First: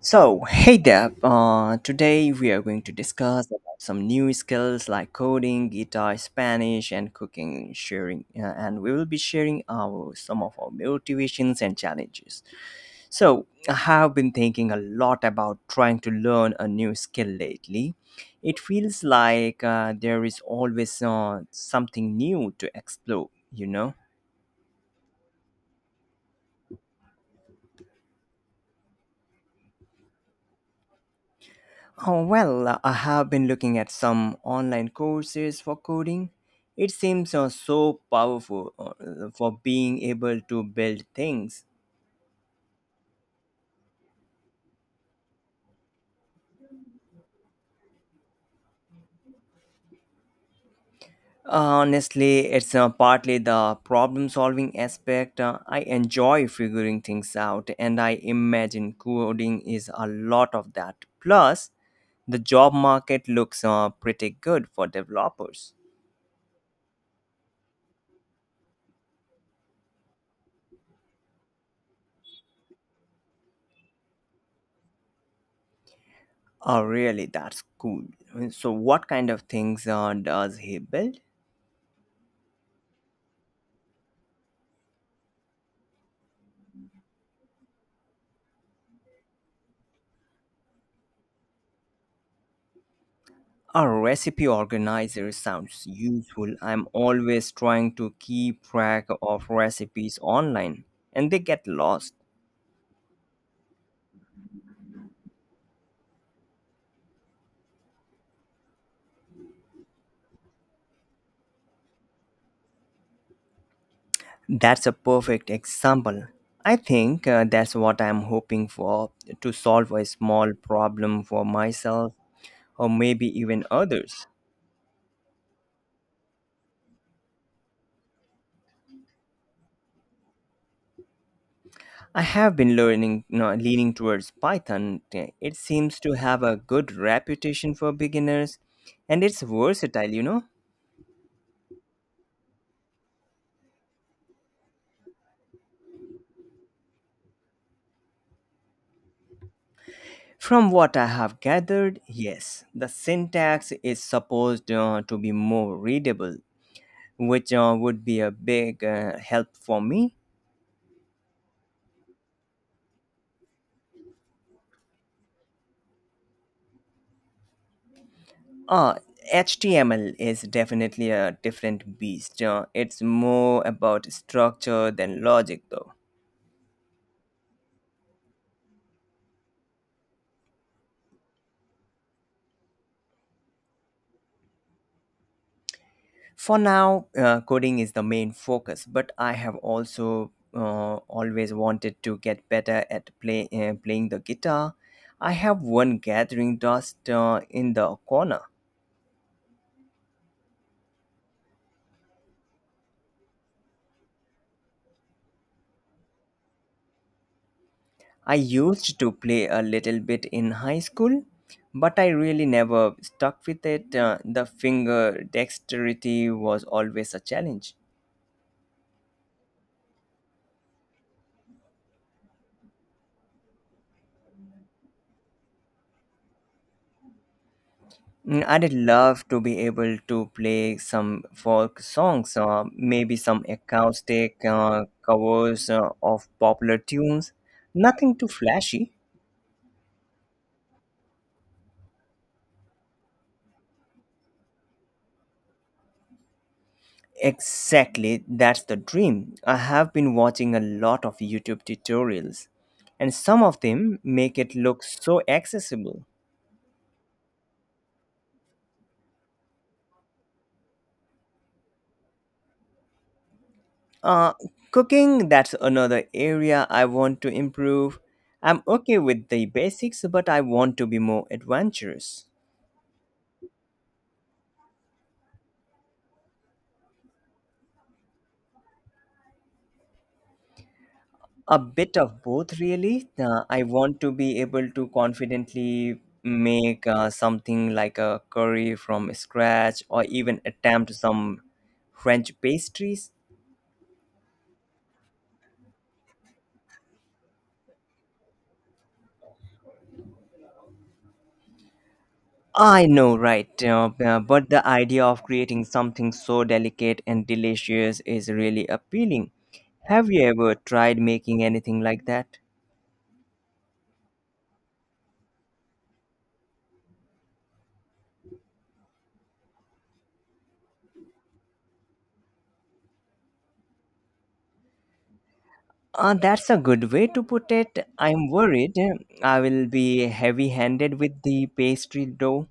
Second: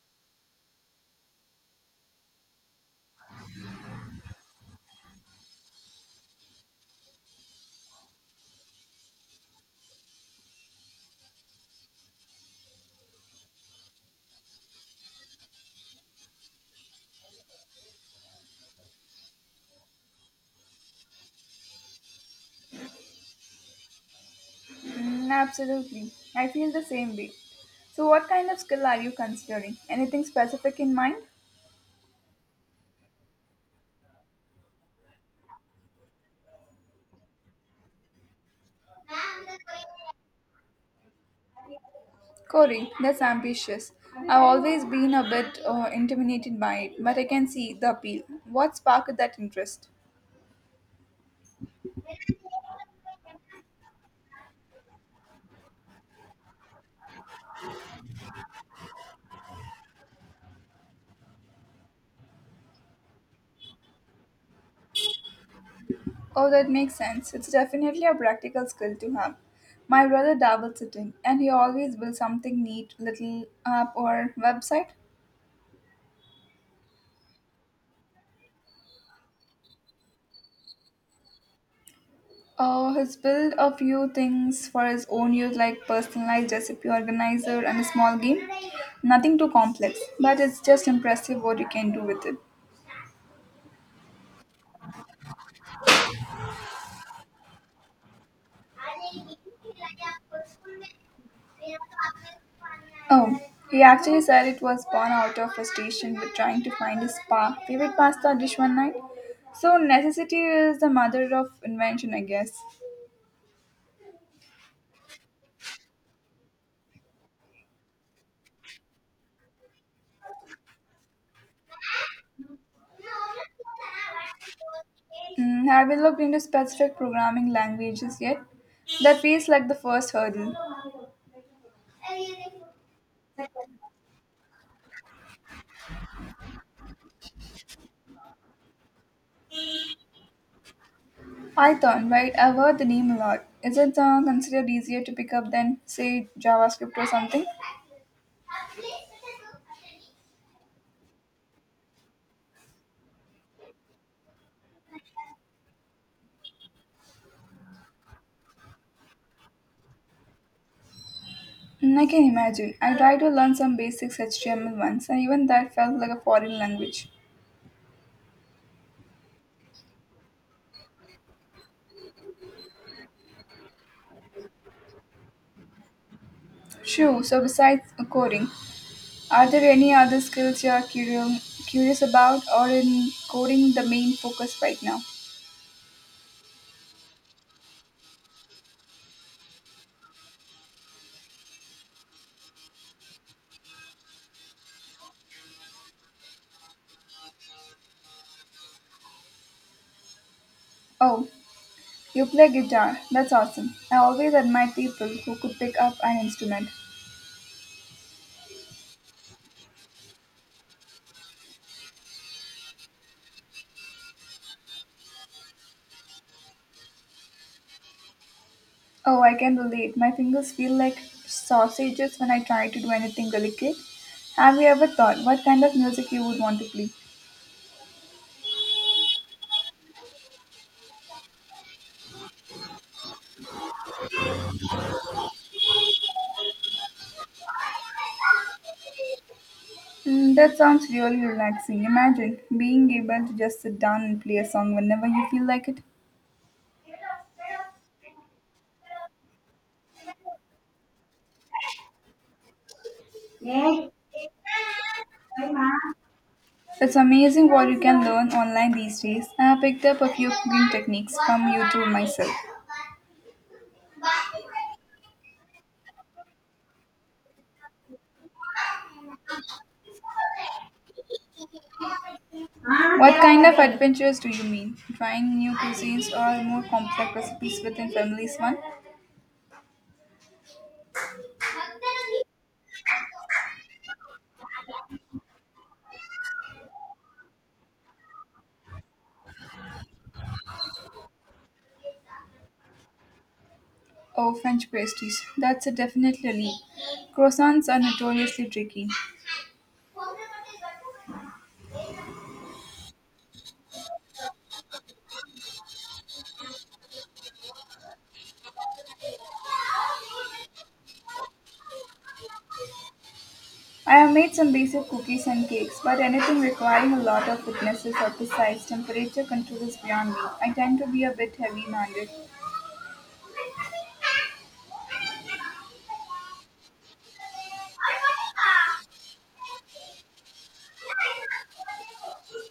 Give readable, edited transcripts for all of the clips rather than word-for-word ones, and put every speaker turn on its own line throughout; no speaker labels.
So, hey there. Today we are going to discuss about some new skills like coding, guitar, Spanish, and cooking. Sharing, and we will be sharing our some of our motivations and challenges. So, I have been thinking a lot about trying to learn a new skill lately. It feels like there is always something new to explore.
Mm, absolutely. I feel the same way. So, what kind of skill are you considering? Anything specific in mind?
Oh, well, I have been looking at some online courses for coding. It seems so powerful for being able to build things.
Corey, that's ambitious. I've always been a bit intimidated by it, but I can see the appeal. What sparked that interest?
Uh, Honestly, it's partly the problem solving aspect. I enjoy figuring things out, and I imagine coding is a lot of that. Plus, the job market looks pretty good for developers.
Oh, that makes sense. It's definitely a practical skill to have. My brother dabbles it in, and he always builds something neat, little app or website.
Oh, really? That's cool. So, what kind of things does he build?
He's built a few things for his own use, like personalized recipe organizer and a small game. Nothing too complex, but it's just impressive what you can do with it.
A recipe organizer sounds useful. I'm always trying to keep track of recipes online and they get lost.
Oh, he actually said it was born out of frustration with trying to find his favorite pasta dish one night. So necessity is the mother of invention, I guess.
That's a perfect example. I think that's what I'm hoping for, to solve a small problem for myself or maybe even others.
Mm, have you looked into specific programming languages yet? That feels like the first hurdle.
I have been learning no, Leaning towards Python. It seems to have a good reputation for beginners and it's versatile.
Python, right? I've heard the name a lot. Is it considered easier to pick up than, say, JavaScript or something?
From what I have gathered, yes, the syntax is supposed to be more readable, which would be a big help for me.
Mm, I can imagine. I tried to learn some basics HTML once, and even that felt like a foreign language.
Uh, HTML is definitely a different beast. It's more about structure than logic, though.
Sure, so besides coding, are there any other skills you are curious about, or in coding the main focus right now?
For now, coding is the main focus, but I have also always wanted to get better at playing the guitar. I have one gathering dust in the corner.
Oh, you play guitar. That's awesome. I always admire people who could pick up an instrument.
I used to play a little bit in high school, but I really never stuck with it. The finger dexterity was always a challenge.
Oh, I can relate. My fingers feel like sausages when I try to do anything delicate. Have you ever thought what kind of music you would want to play?
Mm, I'd love to be able to play some folk songs, maybe some acoustic covers of popular tunes. Nothing too flashy.
Mm, that sounds really relaxing. Imagine being able to just sit down and play a song whenever you feel like it.
Exactly, that's the dream. I have been watching a lot of YouTube tutorials, and some of them make it look so accessible.
It's amazing what you can learn online these days, and I have picked up a few cooking techniques from YouTube myself.
Uh, Cooking, that's another area I want to improve. I'm okay with the basics, but I want to be more adventurous.
What kind of adventures do you mean? Trying new cuisines or more complex recipes within families one?
A bit of both, really. I want to be able to confidently make something like a curry from scratch or even attempt some French pastries.
Oh, French pastries. That's a definitely a leap. Croissants are notoriously tricky.
I know, right? But the idea of creating something so delicate and delicious is really appealing. Have you ever tried making anything like that?
I have made some basic cookies and cakes, but anything requiring a lot of witnesses or precise temperature control is beyond me. I tend to be a bit heavy-handed.
That's a good way to put it. I'm worried I will be heavy handed with the pastry dough.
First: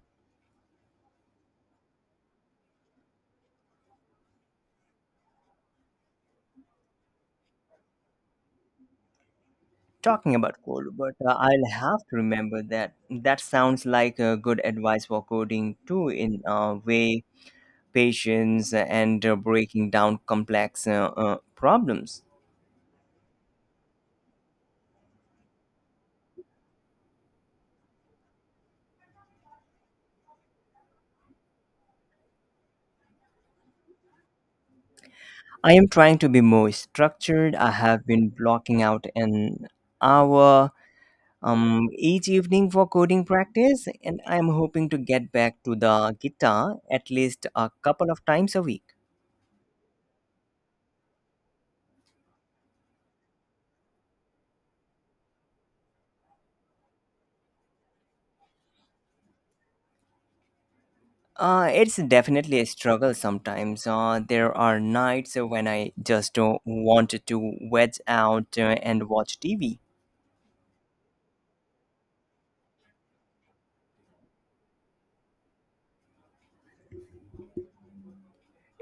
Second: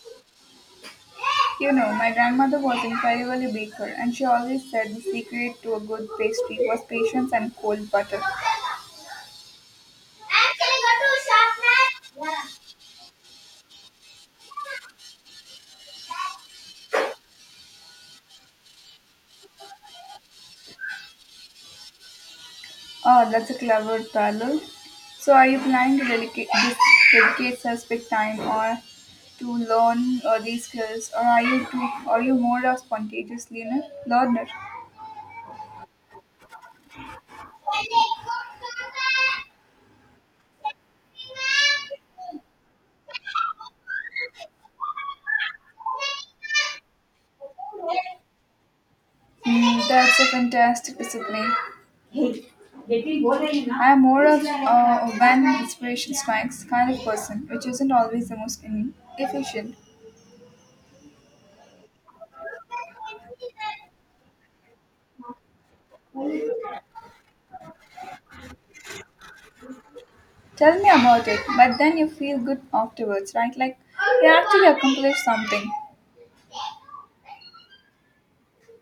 You know, my grandmother was incredibly baker, and she always said the secret to a good pastry was patience and cold butter.
Talking about code, but I'll have to remember that. That sounds like good advice for coding too, in a way, patience and breaking down complex problems.
Oh, that's a clever parallel. So, are you planning to dedicate specific time or to learn these skills, or are you more a spontaneous learner? Learner.
I am trying to be more structured. I have been blocking out an hour each evening for coding practice, and I am hoping to get back to the guitar at least a couple of times a week.
Mm, that's a fantastic discipline. I am more of a when inspiration strikes kind of person, which isn't always the most efficient.
It's definitely a struggle sometimes. There are nights when I just don't want to wedge out and watch TV.
Tell me about it, but then you feel good afterwards, right? Like you actually accomplished something.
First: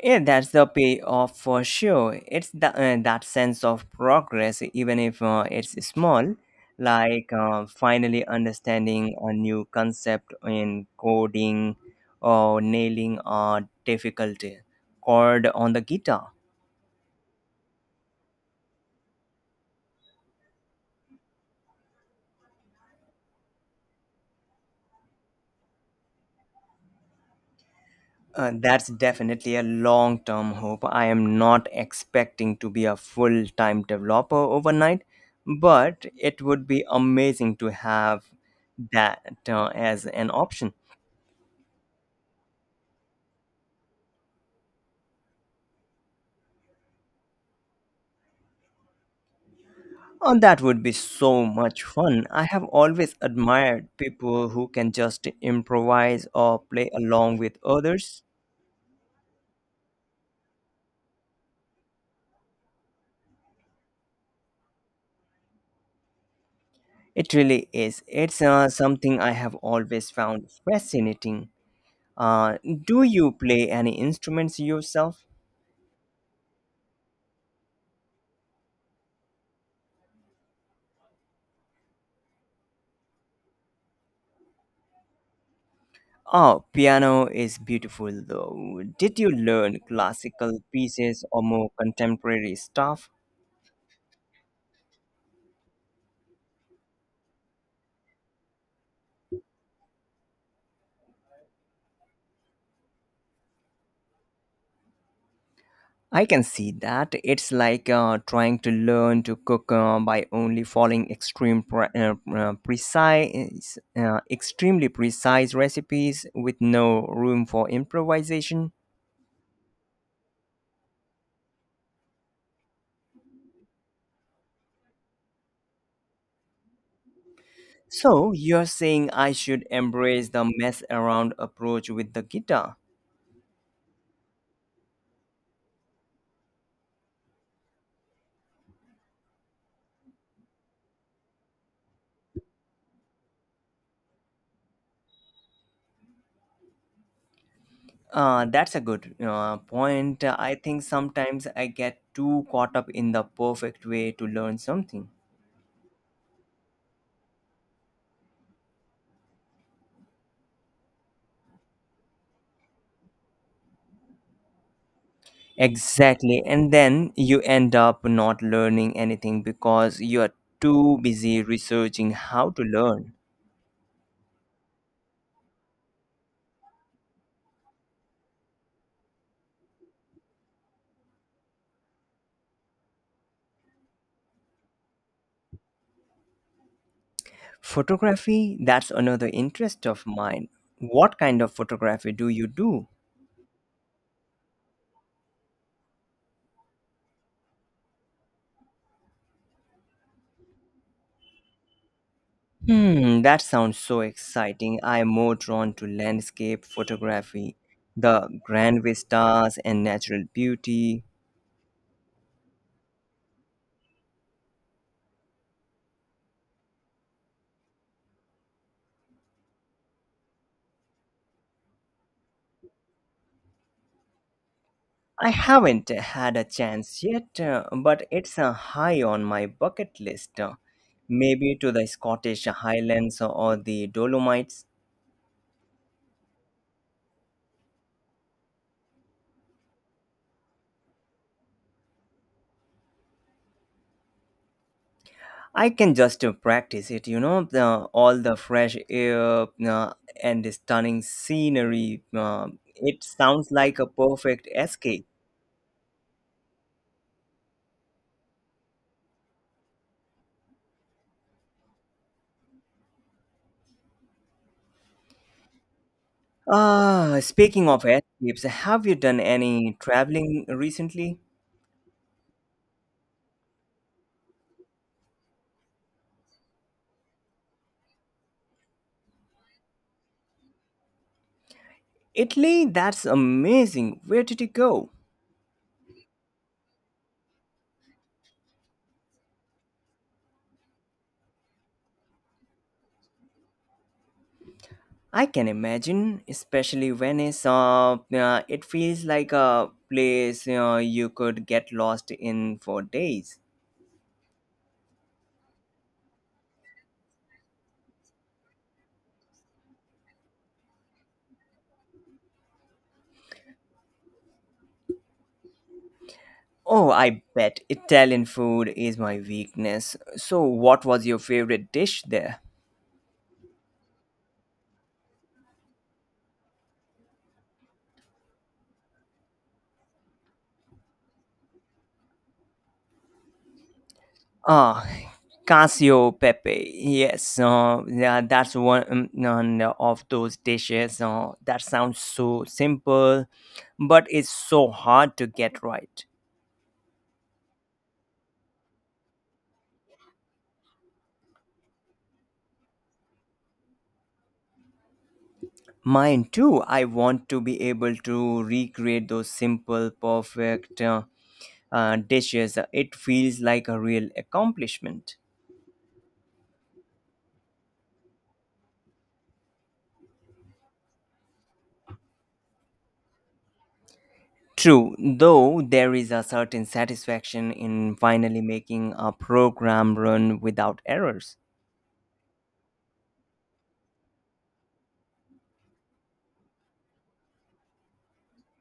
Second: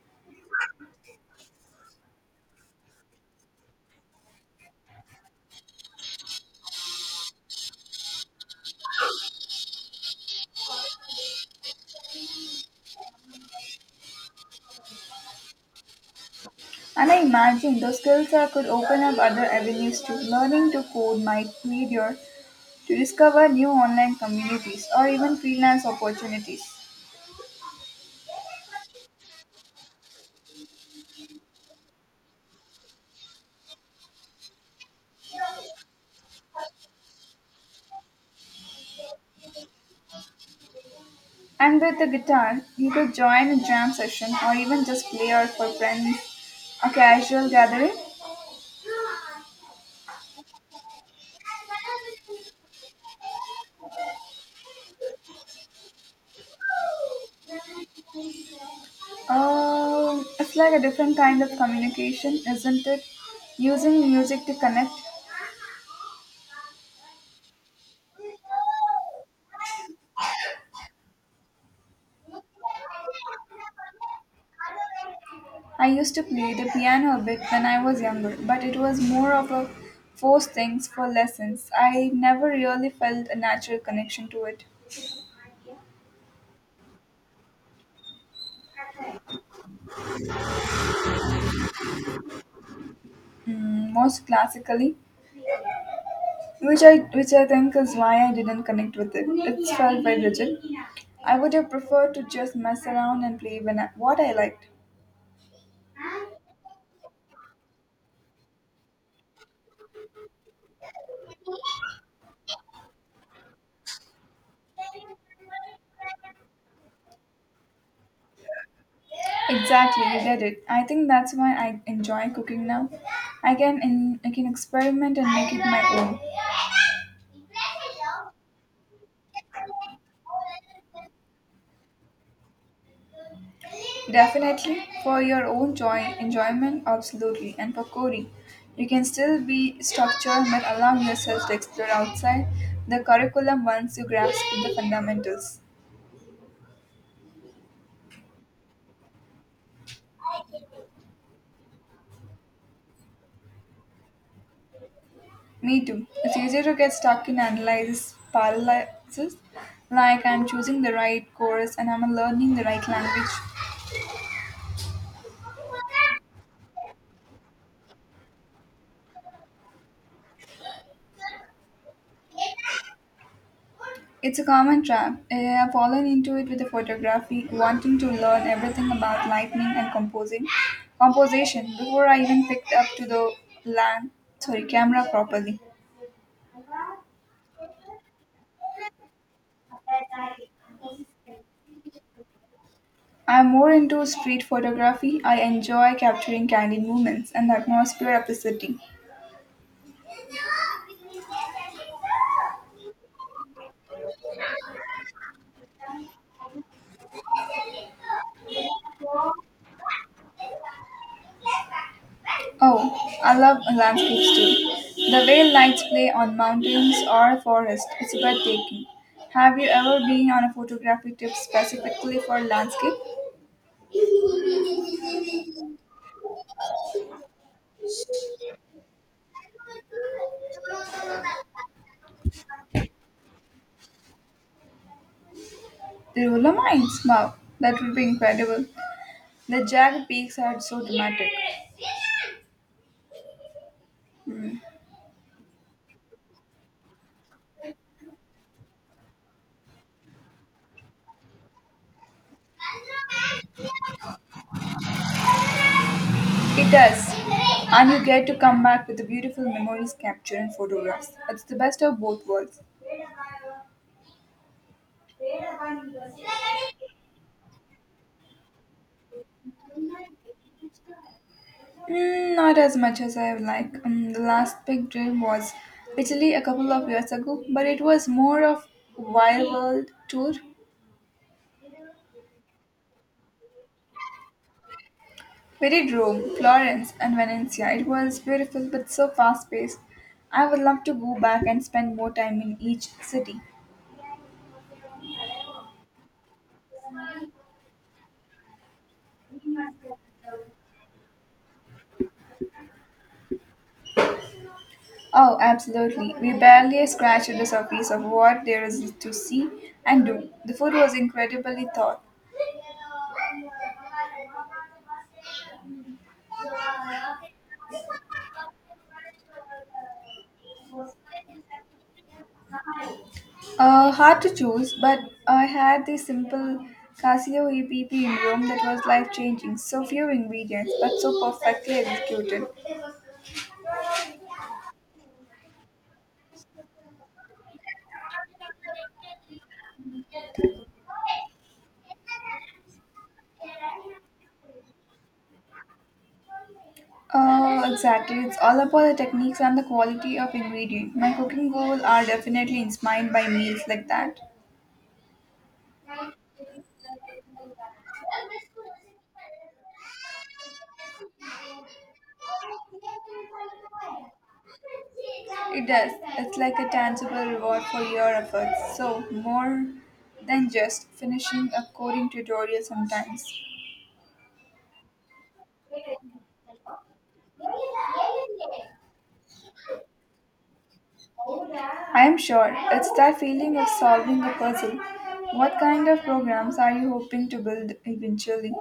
Yeah, that's the payoff for sure. It's that sense of progress, even if it's small, like finally understanding a new concept in coding or nailing a difficult chord on the guitar.
And I imagine those skills are, could open up other avenues to learning to code might lead you to discover new online communities or even freelance opportunities.
That's definitely a long term hope. I am not expecting to be a full time developer overnight, but it would be amazing to have that as an option.
And with the guitar, you could join a jam session or even just play out for friends, a casual gathering.
Oh, that would be so much fun. I have always admired people who can just improvise or play along with others.
It's like a different kind of communication, isn't it? Using music to connect.
It really is. It's something I have always found fascinating. Uh, do you play any instruments yourself?
I used to play the piano a bit when I was younger, but it was more of a forced things for lessons. I never really felt a natural connection to it.
Oh, piano is beautiful though. Did you learn classical pieces or more contemporary stuff?
Mm, most classically, which I think is why I didn't connect with it. It felt very rigid. I would have preferred to just mess around and play when what I liked.
I can see that. It's like trying to learn to cook by only following precise, extremely precise recipes with no room for improvisation.
Exactly, you did it. I think that's why I enjoy cooking now. I can experiment and make it my own.
So you're saying I should embrace the mess around approach with the guitar?
Definitely for your own joy enjoyment, absolutely, and for Corey, you can still be structured but allow yourself to explore outside the curriculum once you grasp the fundamentals.
That's a good point. I think sometimes I get too caught up in the perfect way to learn something.
Me too. It's easier to get stuck in analysis paralysis, like I'm choosing the right course and I'm learning the right language.
Exactly. And then you end up not learning anything because you are too busy researching how to learn.
It's a common trap. I have fallen into it with the photography, wanting to learn everything about lighting and composition before I even picked up to the land, camera properly.
Photography, that's another interest of mine. What kind of photography do you do?
I'm more into street photography. I enjoy capturing candid moments and the atmosphere of the city.
Hmm, that sounds so exciting. I am more drawn to landscape photography, the grand vistas and natural beauty.
Oh, I love landscapes too. The way lights play on mountains or forest, it's breathtaking. Have you ever been on a photography trip specifically for landscape?
I haven't had a chance yet, but it's a high on my bucket list. Maybe to the Scottish Highlands or the Dolomites.
The Dolomines? Wow, that would be incredible. The jagged peaks are so dramatic.
I can just practice it, all the fresh air uh, and the stunning scenery. It sounds like a perfect escape.
It does. And you get to come back with the beautiful memories captured in photographs. It's the best of both worlds.
Ah, speaking of escapes, have you done any traveling recently?
Mm, not as much as I would like. The last big dream was literally a couple of years ago, but it was more of wild world tour.
Italy, that's amazing. Where did you go?
We did Rome, Florence, and Venice. It was beautiful but so fast paced. I would love to go back and spend more time in each city.
I can imagine, especially Venice. It feels like a place you could get lost in for days.
Oh, absolutely. We barely scratched the surface of what there is to see and do. The food was incredibly thought.
Oh, I bet Italian food is my weakness. So, what was your favorite dish there?
Hard to choose, but I had the simple Casio EPP in Rome that was life changing. So few ingredients, but so perfectly executed.
Ah, Casio Pepe. Yes, yeah, that's one none of those dishes. That sounds so simple, but it's so hard to get right.
Exactly. It's all about the techniques and the quality of ingredient. My cooking goals are definitely inspired by meals like that.
Mine too. I want to be able to recreate those simple, perfect dishes. It feels like a real accomplishment.
It does. It's like a tangible reward for your efforts. So, more than just finishing a coding tutorial sometimes.
True, though there is a certain satisfaction in finally making a program run without errors.
I am sure it's that feeling of solving a puzzle. What kind of programs are you hoping to build eventually?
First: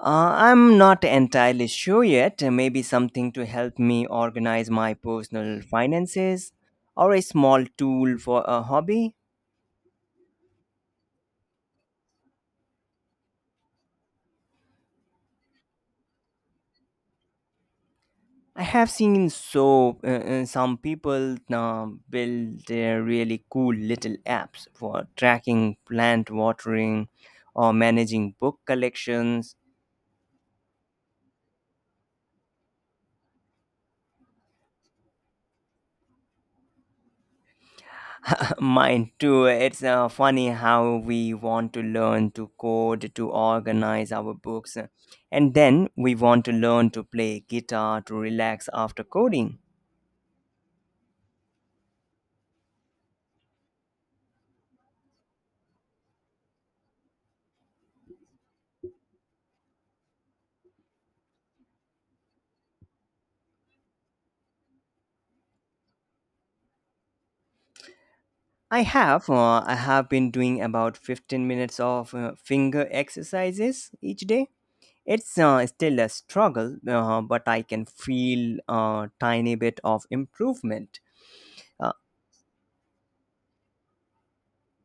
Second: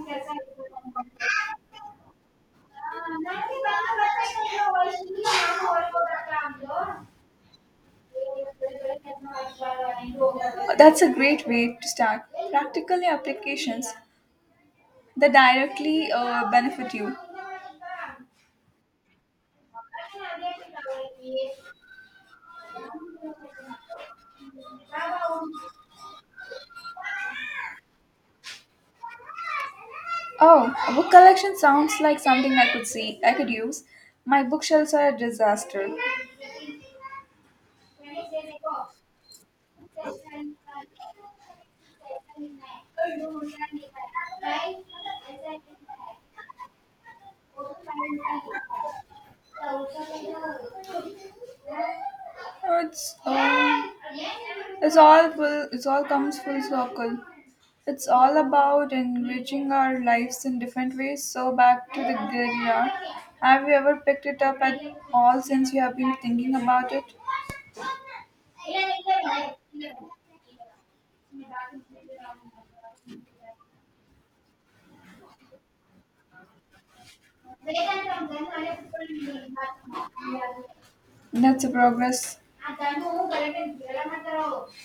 I'm not entirely sure yet. Maybe something to help me organize my personal finances or a small tool for a hobby.
That's a great way to start. Practical applications that directly benefit you.
I have seen so Some people now build their really cool little apps for tracking plant watering or managing book collections.
Oh, a book collection sounds like something I could use. My bookshelves are a disaster.
Mine too. It's funny how we want to learn to code to organize our books, and then we want to learn to play guitar to relax after coding.
It's it's all comes full circle. It's all about enriching our lives in different ways. So back to the guitar. Have you ever picked it up at all since you have been thinking about it?
I have. I have been doing about 15 minutes of finger exercises each day. It's still a struggle, but I can feel a tiny bit of improvement.
That's a
Uh,
progress.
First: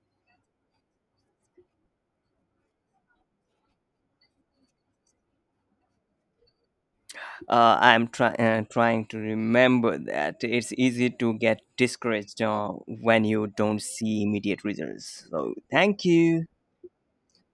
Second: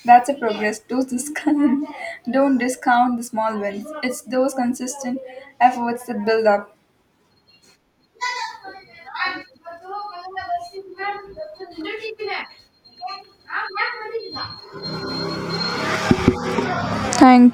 That's a progress. Don't discount, don't discount the small wins. It's those consistent efforts that build up.
trying to remember that it's easy to get discouraged when you don't see immediate results. So, thank you.
Thank you.